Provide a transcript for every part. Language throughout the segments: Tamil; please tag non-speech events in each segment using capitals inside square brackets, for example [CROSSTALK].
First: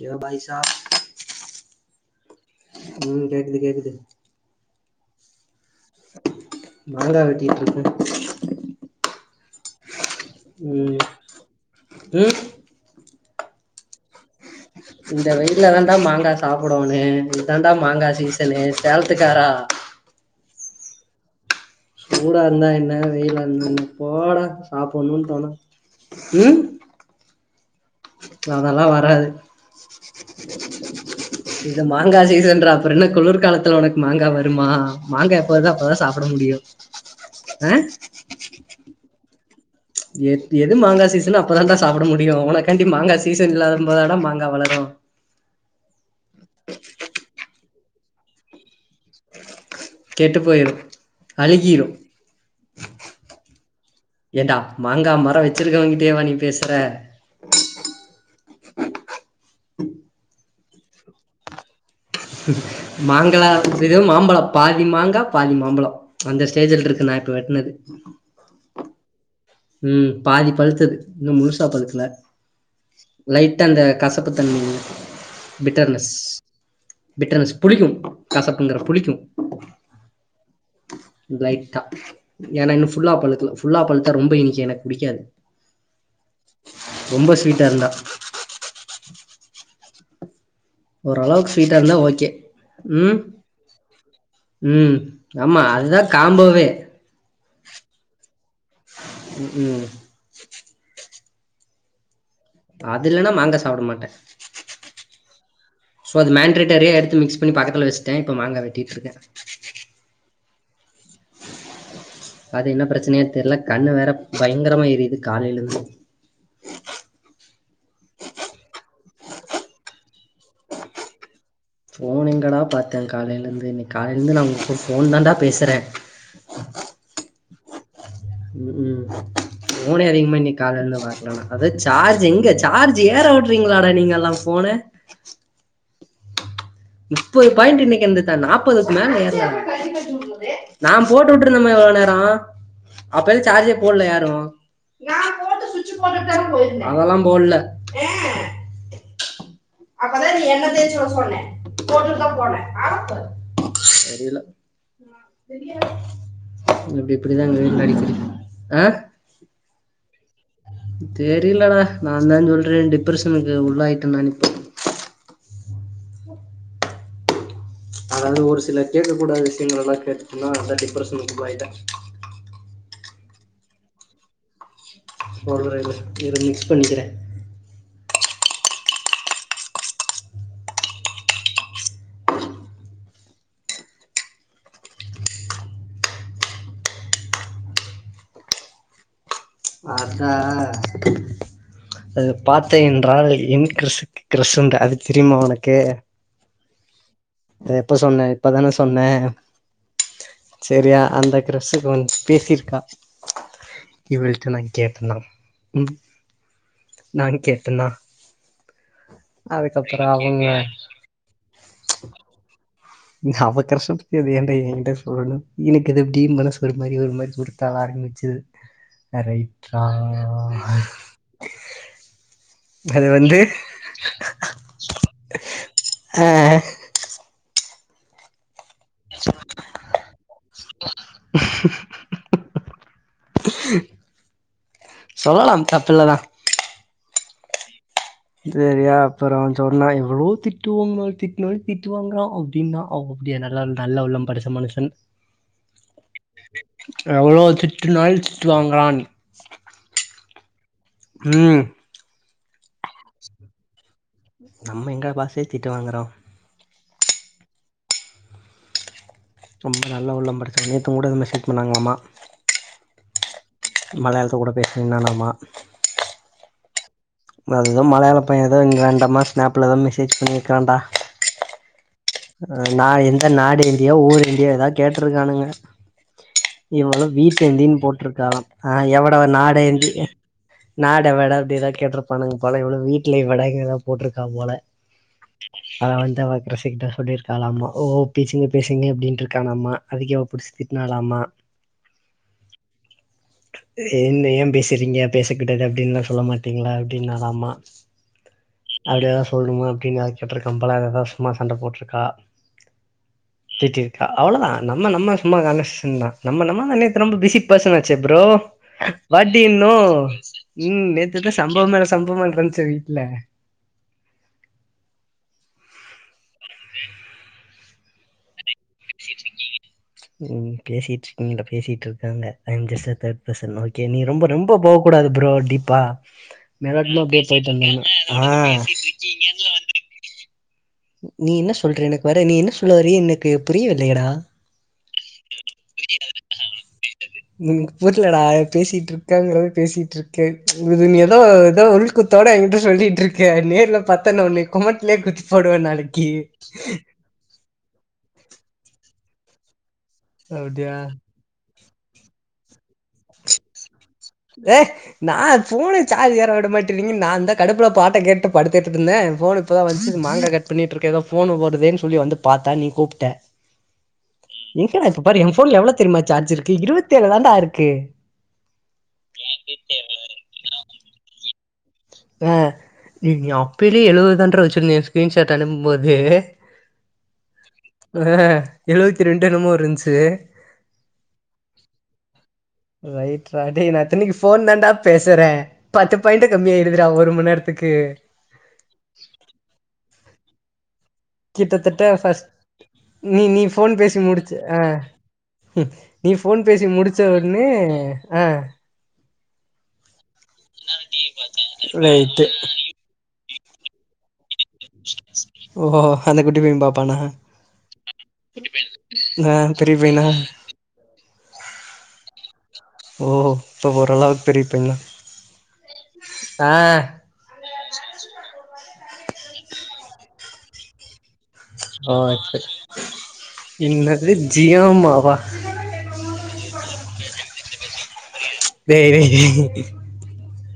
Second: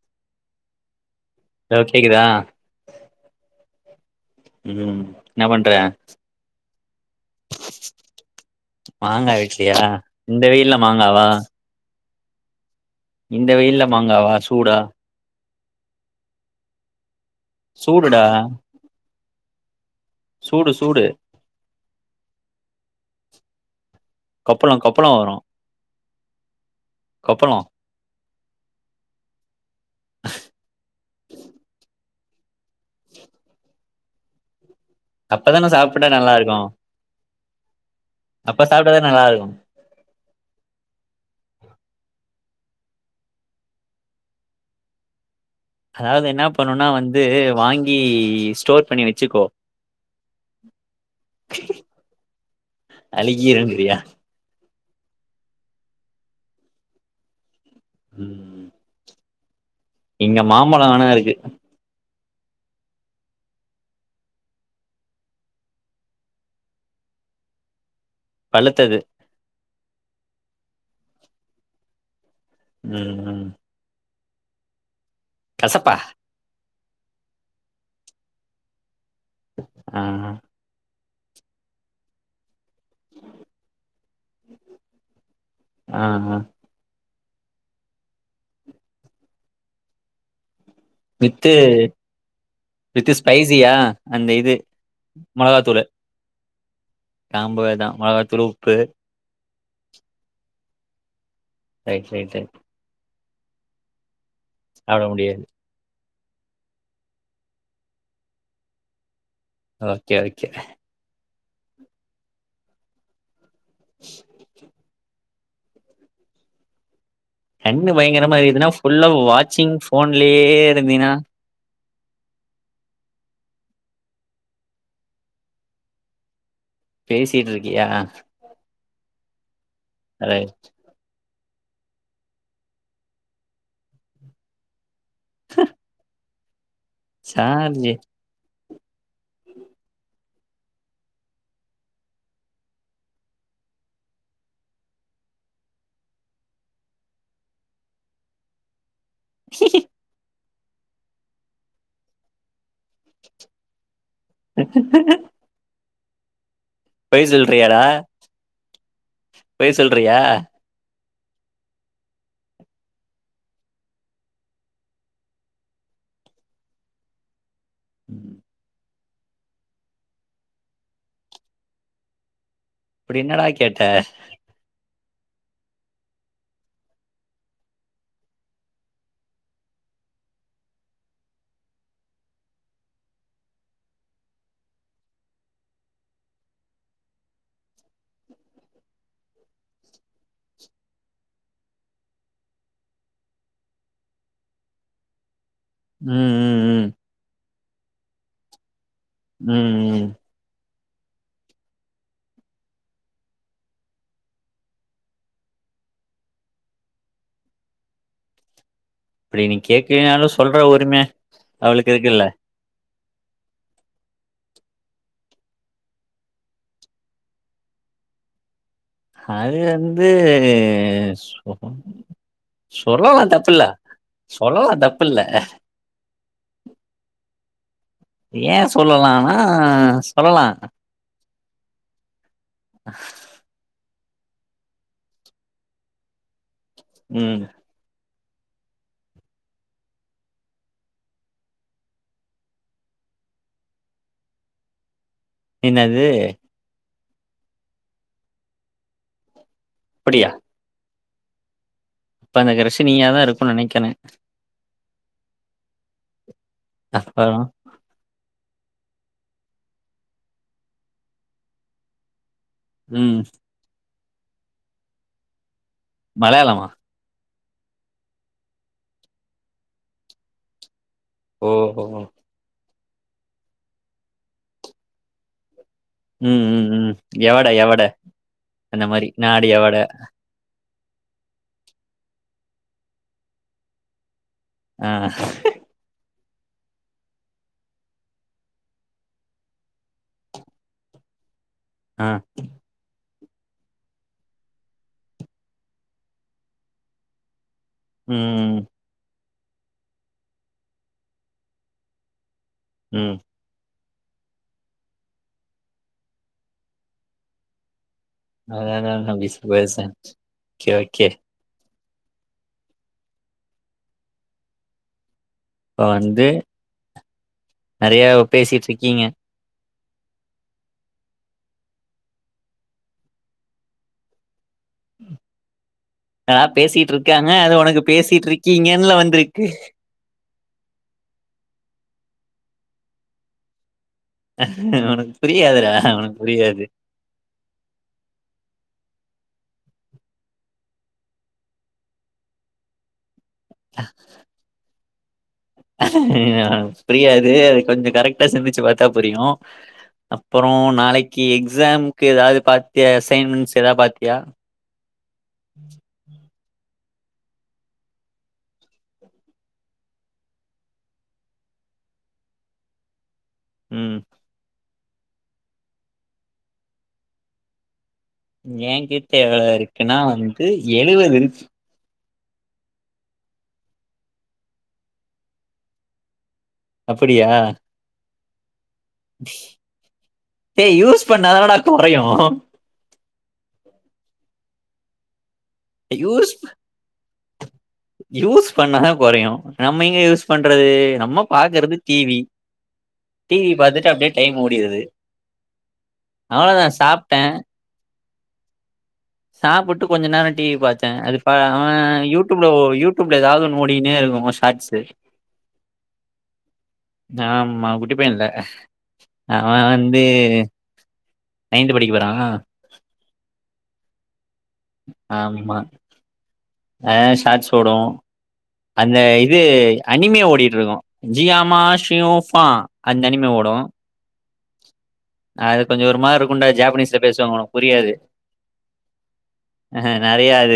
கேவ் பாய் சாப் ஹலோ கேக்குதா ம் கேக்குது கேக்குது ம் என்ன பண்ற மாங்கா வெட்டிட்டுருக்கே அப்டியா இந்த வெயில்ல மாங்காவா ம் இந்த வெயில்ல மாங்காவா சூடா இந்த வெயில்ல தாண்டா மாங்கா சாப்டோனு இதுதாண்டா மாங்கா சூடுடா சீசனு சேல ஒத்துக்காடா சூடு சூடு சூடா இருந்தா என்ன வெயிலா இருந்தா என்ன போடா கொப்பளோ கொப்பளோ சாப்டணுன்னு வரு தோனா ம் கொப்பளோ அதெல்லா வராது இது மாங்கா சீசன்றா அப்பறோ என்ன குளிர்காலத்துல ஒனக்கு மாங்கா வருமா மாங்கா எப்ப வருதோ அப்பதான அப்பதா சாப்ட்டா சாப்ட நல்லா முடியு இருக்கு ஆ அப்ப சாப்ட்டா தா நல்லாருக்கு எ எது மாங்கா சீசனோ அப்பதான்டா சாப்ட முடியு ஒனக்காண்டி மாங்கா சீசன் இல்லாத போதடா மாங்கா வளரு அதாவது இன்னா பண்ணுன்னா வந்து வாங்கி ஸ்டோர் பண்ணி வச்சுக்கோ கெட்டு போயிரு அழுகிரு அழுகிருங்கிறியா ஏன்டா மாங்கா மரோ வச்சிருக்கவங்கிட்டயே வா நீ பேசுற ம் இங்க மாம்பழோ வேணா இருக்கு மாங்கா இது மாம்பழம் பாதி மாங்கா பாதி மாம்பழோ அந்த ஸ்டேஜ்லருக்கு நா இப்ப வெட்னது பழுத்தது ம் பாதி பழுத்தது இன்னு முழுசா பழுக்கல ம் ம் லைட்டா அந்த கசப்பு தன்ம இருக்கு கசப்பா பிட்டர்னஸ் பிட்டர்ன்ஸ் புளிக்கு கசப்புங்கற புளிக்கு ஆ லைட்டா ஏனா இன்னு ஃபுல்லா பழுக்கல ஃபுல்லா பழுத்தா ரொம்ப இனிக் எனக்கு புடிக்காது ஆ ஆ ரொம்ப ஸ்வீட்டா இருந்தா வித்து ஒரளவுக்கு ஸ்வீட்டாருந்தா ஓகே வித்து ம் ஸ்பைசியா அந்த இது ம் ஆமா அதுதா காம்பவே காம்பவேதா மொளகா தூளு உப்பு ம் ரைட்டு ரைட்டு அது இல்லனா மாங்கா சாப்ட மாட்டே சாப்ட முடியாது சோ அது மேன்ரட்டரியா எடுத்து மிக்ஸ் பண்ணி பக்கத்துல வச்ட்டே இப்ப மாங்கா வெட்டிட்ருக்கே [INAUDIBLE] அது என்ன பிரச்சனையா தெர்ல கண்ணு வேற பயங்கரமா எரிது காலைலந்து கண்ணு பயங்கரமா எரிதுன்னா ஃபுல்லா வாச்சிங் ஃபோன்லே இருந்தினா ஃபோன் எங்கடா பாத்தே காலைலேந்து இன் காலைலந்து நா உங் கூட ஃபோன் தான்டா பேசறே பேசிட்ருக்கியா ம் ஃபோனே அதிகமா இன்னைக்கு காலைலந்து பாக்ல நா அத சார்ஜ் எங்க சார்ஜ் ஏற விட்றீங்களாடா நீங்கல்லா ஃபோன [INAUDIBLE] முப்பது பாயிண்ட் சார்ஜ் இன்னைக்கு இருந்துட்டா நாப்பதுக்கு மேல ஏர்லடா நான் போட்டு விட்டு இருந்தேம்ம இவ்ளோ நேரம் அப்ப எது சார்ஜே போடல யாரு அதெல்லாம் போடல அப்பதான் நீ எண்ண தேச்சு விட சொன்ன போட்டுட்டு தான் போனே ஆள பாரு அப்டி பொய் இப்டிதா எங்க சொல்றியாடா வீட்ல அடிக்கடி ஆ பொய் சொல்றியா தெரிலடா நாந்தா சொல்றே டிப்ரஷனுக்கு உள்ளா யிட்டனானு ம், அது ஒரு சில கேக்க கூடாத விஷ்யங்களல்லா கேட்டுட்டனா அதா டிப்ரஷனுக்கு போயிட்டே அப்டி என்னடா கேட்ட சொல்றே இரு இத மிக்ஸ் பண்ணிக்குறே அதா அது பாத்து என் [UNINTELLIGIBLE] என் க்ரஷ் க்ரஷூண்டு அது தெரிமா உனக் ம் ம் ம் அத எப்ப சொன்னே இப்பதான ம் ம் செரியா அந்த க்ரஸுக்கு ஒன்ஸ் பேசிருக்கா இவளுக்கு நாங் கேட்டனா ம் நானு கேட்டனா இப்படி நீங் அதுக்கப்புற கேக்குனாலு அவங்க சொல்ற உரிம அவளுக்கு இருக்குல்ல அவ க்ரஷ்ஷ பத்தி அது ஏண்டா ஏங்கிட்ட சொல்லணு எனக்கது எப்டி மனசு ஒரு மாரி ஒரு மாரி உருத்தாலா ரு மிச்சது அது வந்து சொன் அது சொல்லலா வந்து தப்பில்ல சொல்லலா தப்பில்ல அ ஏ சொல்லலானா சொல்லலா ஆஹ சொல்லலாம் தப்பில்லதா ம் செரியா அப்புறோ சொன்னா எவ்வளோ திட்டு வாங்னாலு‌ திட்னாலு திட்டு வாங்கறா அப்டின்னா அவோ அப்டியா நல்லா உள் நல்ல உள்ளம் படச்ச மனுஷன் என்னது எவ்வளோ திட்டுனாலு திட்டு வாங்கறான் யா ம் கென நம்ம எங்க பாசே திட்டு வாங்குறோ அப்பறோ ரொம்ப நல்லா உள்ளம் படிச்சவ நேத்துங் கூட எதோ மெசேஜ் பண்ணாங்கலாமா ம் மலையாள்த்து கூட பேசிந்தானாமா மலயாளமா அதுதா மலையாள பையன்தா இங் ராண்டம்மா ஸ்னாப்லதா மெசேஜ் பண்ணிருக்கான்டா ஓ ஓ நா எந்த நாடு இந்தியா ஊரு இந்தியா எதாவ் கேட்டுருக்கானுங்க ம் ம் ம் எவளோ எவட எவட வீக்கேந்தின் போட்ருக்காளா ஆ அந்த மாரி எவடா அவ நாடு எவட நாடேந்தி நாட் எவட அப்டிதா கேட்ருப்பானுங் போல இவுலு வீட்லே வடகல்லா போட்ருக் கா போல ஆ அத வந்து அவ க்ரஷ்ஷு கிட்ட சொல்லிருக்காலாமா ஒ ஒ பேசுங்க பேசுங்க அப்டின்ட்டுருக்கானாமா அதுக்க இவ புடிச்சி திட்னாலாமா ஆ என்ன ஏ பேசுறீங்க பேசகூடாது அப்டின்ல்லா சொல்ல மாட்டீங்ளா அப்டின்னாளாமா ம் சொல்ணுமா அப்டினு அவ கேட்ருக்காம்போல எதோ சும்மா சண்ட போட்ருக்கா ம் ஏத்தி விட்டா அவ்ளதா நம்ம நம்ம சும்மா கலஷன் தா நம்ம நம்ம நேத்து நம்ப பிஸி பர்சனா ச்சே ப்ரோ அதான் what do you know okay ம் ஓகே நேத்துநா சம்பவம் மேல சம்பவ்மா நடந்துச்சு வீட்ல இப்ப வந்து நெறைய பேசிட்ருக்கீங்க ம் பேசிட்ருக்கீங்கில்ல பேசிட்ருக்காங்க I'm just uh that person okay நீ ரொம்ப ரொம் போ போக் கூடது ப்ரோ டீப்பா ஆனா [UNINTELLIGIBLE] பேசிட்டு இருக்காங்க அது உனக்கு பேசிட்டு அ இருக்கீங்கன்ல வந்திருக்கு நீ என்ன சொல்ற எனக்கு வர நீ என்ன சொல்லுவர எனக்கு புரிய உனக் ம் புரிலடா பேசிட்ரு க்காங்கிறத பேசிட்ருக்க நீ எதோ எதோ உள்குத்தோட எங்கிட்ட சொல்லிட்ரு அ நேர்ல பாத்தே நா ஒன்ன கொமட்லே குத்து பிரியாரு கொஞ்ச கரெக்ட்டா சந்திச்சு பாத்தா புரியு அப்பறோ அப்படியா நாளைக்கு எக் எக்ஸாம்கக்கு ஏதாவது பாத்தியா அசைன்மெண்ட்ஸ் எதாது பாத் ஏ நா போனே சார்ஜ் ஏற விட மாட் எட்டு ரிங் நாந்தா கடுப்புல பாட்ட கேட்டு படுத்துட்ருந்தே போன் இப்பதா வந்துச்சு மாங்கா கட் பண்ணிட்ருக்கே எதோ போன் வருதே டன் சொல்லி வந்து பாத்தா நீ கூப்ட்ட ம் எங்கடா இப்ப பாரு ஏ ஃபோன்ல எவ்ளோ தெரியுமா சார்ஜ் இருக்கு இருவத்தேழு தான்டா இருக்கு ஏங்கிட்ட எவ்ளோ இருக்குன்னா வந்து எழுவதுருக்கு ஆ நீ அப்பிலயே எழுவது தாண்டற வச்சிருந்த ஏ ஸ்கிரீன்ஷாட் அனுப்பும்போது அப்படியா எழுவத்தி ரெண்டு என்னமோ இருன்ச்சு ஏய் யூஸ் பண்ணாதானடா கொறையு. ரைட் ரா டேய் நா இத்தன்னைக்கு போ தண்டா பேசறே பத்து பாயிண்ட்டு யூஸ் கம்மியாயிடுதுடா ஒரு மண்நேரத் யூஸ் பண்ணாதா கொறயும நம்ம எங்க யூஸ் பண்றது நம்ம பாக்குறது கிட்டத்தட்ட டி வி ஃபர்ஸ்ட் நீ டி நீ வி ஃபோன் பாத்தட்டு பேசி அப்டியே முடிச்ச டைம் ஆ ஓடிது நீ போன் பேசி முடிச்ச ஒன்னே அ சாப்புட்டு கொஞ்ச நேர டி வி பாத்தே அது பா அவ ரைட்டு. யூடியூப்ல ஒ யூடியூப்ல ஏதாவது ஒன்னு ஓடினே இருக்கு வர்ஸ் ஓ அந்த குட்டி பைய பாப் ஆமா குட்டிபயன்ல ஆ அவ பெரிய வந்து பையனா? நயன்து படிக்க போறாங்க ஓ இப்போ ஓரளவு ஆம்மா ஆ சாட்ஸ் ஓடு அந்த இது அனிமியா ஓடிட்டுருக்கு ஜியாமா ஓ ஷூஃபா அந்த அனிமி ஓடு ஜியாமா அது கொஞ்சோ ஒரு மாரி இருக்கும்ண்டா ஜாப்பனீஸ்ல பேசுவாங்க ஒனக்கு புரியாது டேய் டேய் டேய் கெடையாது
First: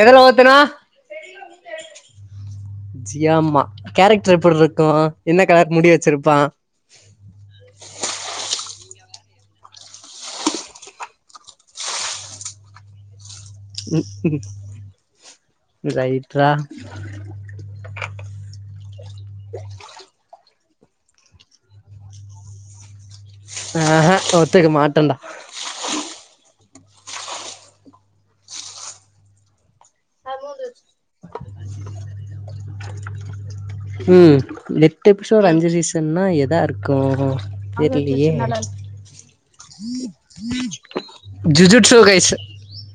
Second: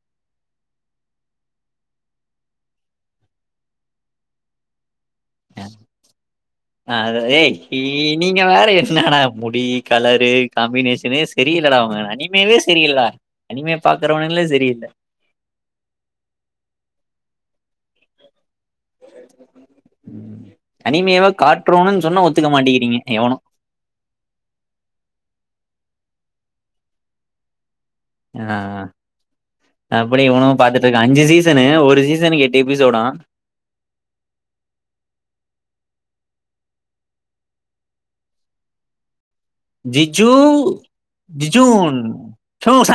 எதல ஒத்தனா ஜியாமா கேரக்டர் எப்புட்ருக்கூ அ அது ஏ நீ நீங்க வேற என்னடா முடி கலரு காம்பினேஷனே சரியில்லடா அவ அனிமேவே சரியில்லடா அனிமே பாக்குறவனுங்களே சரியில்ல ரைட் ரா [INAUDIBLE] அனிமையாவ கார்ட்ரூன்னுன்னு சொன்னா ஒத்துக்க மாட்டேங்கறீங்க எவனு ஆ ஒத்துக்க மாட்டண்டா ஆ அப்படியே இவனனு பா த்துட்டு இருக்கா அஞ்சு சீசனு ஒரு சீசனு கேட்டி எபிசோடா ம் எட்டு எபிசோடு அஞ்சு சீசன்னா எதாருக்கு தெரிலயே ஜிஜ்ஜூ ஜிஜூட்சொ கைஸ்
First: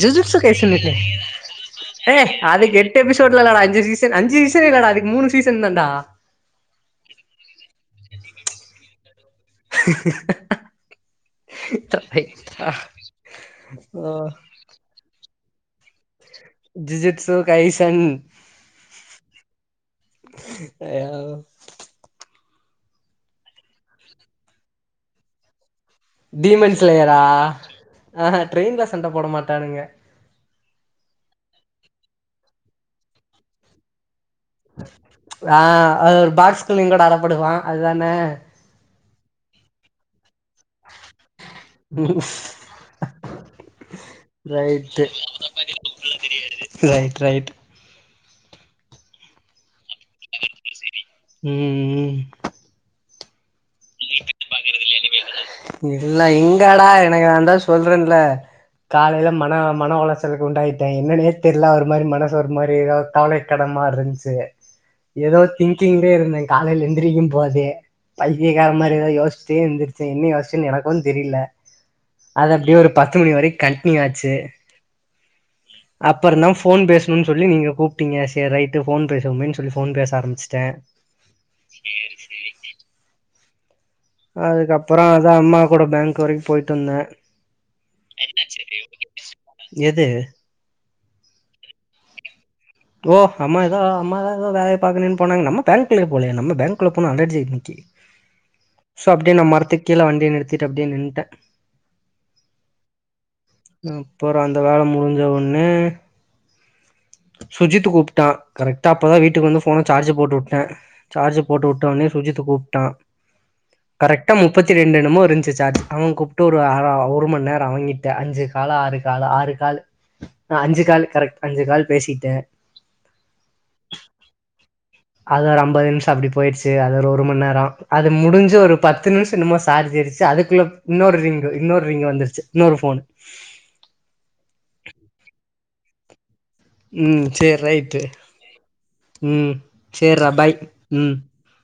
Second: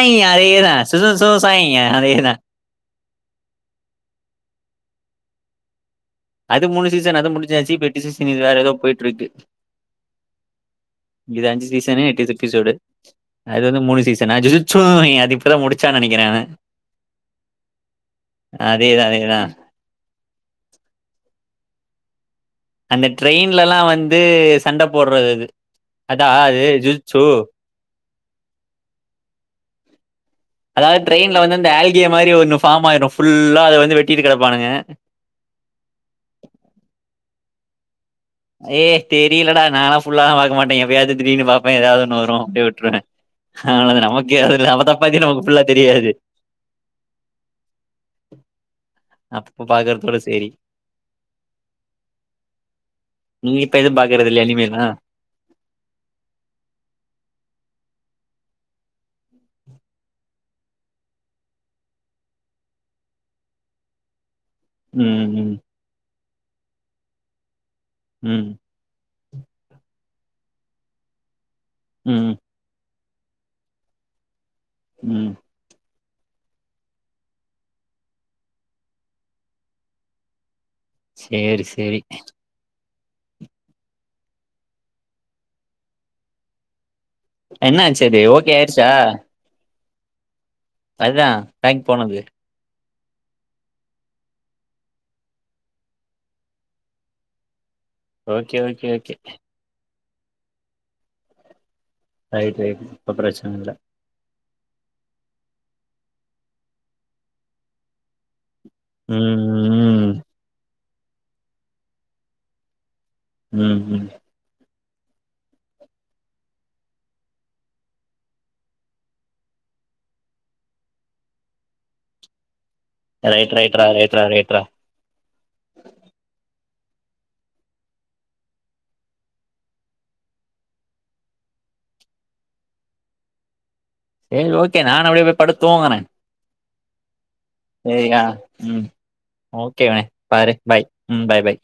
ஜீஜிட்ஸோ அதேதா கைஸ்ன்னுட்டு சுசு சோ சாய் ஏய் அதேதா அதுக்கு எட்டு எபிசோட்லா இல்லடா அஞ்சு சீசன் அஞ்சு த்தே இல்லடா அதுக்கு மூணு சீசன் தாண்டா கிஸு சீனு வேற எதோ போயிட்டுருக்கு இது அஞ்சு சீசனு எட்டு ரைட்ரா எபிசோடு அது வந்து மூணு ஓ சீசனா ஜூஜூட்ஸு அது எப் இப்பதா முடிச்சானு நெனைக்கறே நானு ஜூஜூட்சோ கைசன் அதேதா அதேதா அயோ அந்த ட்ரெயின்லலா வந்து சண்ட போட்றதது டீமன்ஸ்லேயரா ஆஹ ட்ரெயின்ல சண்ட போட மாட்டானுங்க அதாவது ட்ரெயின்ல வந்து இந்த ஆல்கே மாரி ஒன்னு ஃபார்ம் ஆயிரும் ஃபுல்லா அத வந்து வெட் ஆ அது ஒரு பாக்ஸ்குள்ளயு கூட அகப்படுவா அதுதானே ஏய் தெரியலடா நாலா ஃபுல்லாலா பாக்க மாட்டே எப்பயாவது திடீர்னு பாப்பே ஏதாவது ஒன்னு வரும் அப்டியே விட்ருவே அவ்ளோதா நமக்கே அது நாம ரைட்டு தப்பாத்தி நமக்கு ஃபுல்லா தெரியாது ரைட் அப்ப பாக்கறது ம் ம் நீப் இல்ல இங்கடா எனக்கு வந்தா சொல்றேன் இல்ல காலயில மன மனவுளச்சலுக்கு உண்டாயிட்டே என்னன்னே தெர்ல ஒரு மாரி மனசு ஒரு மாரி ஏதோ கவலை கனமா இருந்துச்சி ம் ஏதோ ம் திங்கிங்லே இருந்தே காலையில எந்திரிக்கும் போதே ம் இது மாதிரி யோசிச்சிட்டு எந்திரிச்சே என்ன யோசிச்சே எனக்கும் தெரியல ம் அது அப்டியே ஒரு பத்து மணி வரைக்கு கண்டினியூ ஆச்சு ம் அப்புறந்தா போன் பேசணும்னு சொல்லி நீங்க கூப்பிட்டீங்க சரி ரைட்டு போன் பேசுவமேன்னு சொல்லி போன் பேச ஆரம்பிச்சுட்டேன் சேரி சேரி அதுக்கப்புற அதா அம்மா கூட பேங்க் வரைக்கு போய்ட்டு வந்தே என்னாச்சு அது ஓகே ஆயிருச்சா எது அதா பேங்க் போனது போ அம்மா தா அம்மாதா ஏதோ வேலைய பாக்கன்னு போனாங்க நம்ம பேங்குள்ளயே போகலையே நம்ம பேங்குள்ள போனா அல்ர்ஜி ஓகே ஓகே ஓகே கீழ வண்டி நிறுத்திட்டு அப்டியே நின்டே ரைட் ரைட் இப்ப பிரச்சன இல்ல அப்புற அந்த வேல முடிஞ்ச உடனே சுஜித் கூப்ட்டா கரெக்ட்டா அப்பதா வீட்டுக்கு வந்து போன சார்ஜ் ம் போட்டு விட்டே சார்ஜ் போட்டு வுட்டோனே சுஜித்து கூப்ட்டா ம்ம் கரெக்டா முப்பத்தி ரெண்டு என்னமோ இருந்ச்சு சார்ஜ அவன் கூப்பிட்டு ஒரு ஒரு மண்நேர அவங்கிட்ட அஞ்சு காலு ஆறு காலு ஆறு காலு அஞ்சு கால் கரெக்ட் அஞ்சு கால் பேசிட்டே ரைட் ரைட் ரைட்ரா ரைட்ரா அது ஒரு அம்பது நிமிஷ அப்டி போயிடுச்சி அது ஒரு ஒருமண்நேர அது முடிஞ்சு ஒரு பத்து நிமிஷ என்னமோ சார்ஜ் ஏறுச்சி அதுக்குள்ள இன்னொரு ரிங்கு இன்னொரு ரிங்க வந்துருச்சு இன்னொரு ஃபோன் சரி ஓகே நானு அப்டியே போய் படுத்து தூங்குறே ம் சேரி ரைட்டு சரியா ம் ஓகே வெ பாரு பாய் ம் பாய் பாய்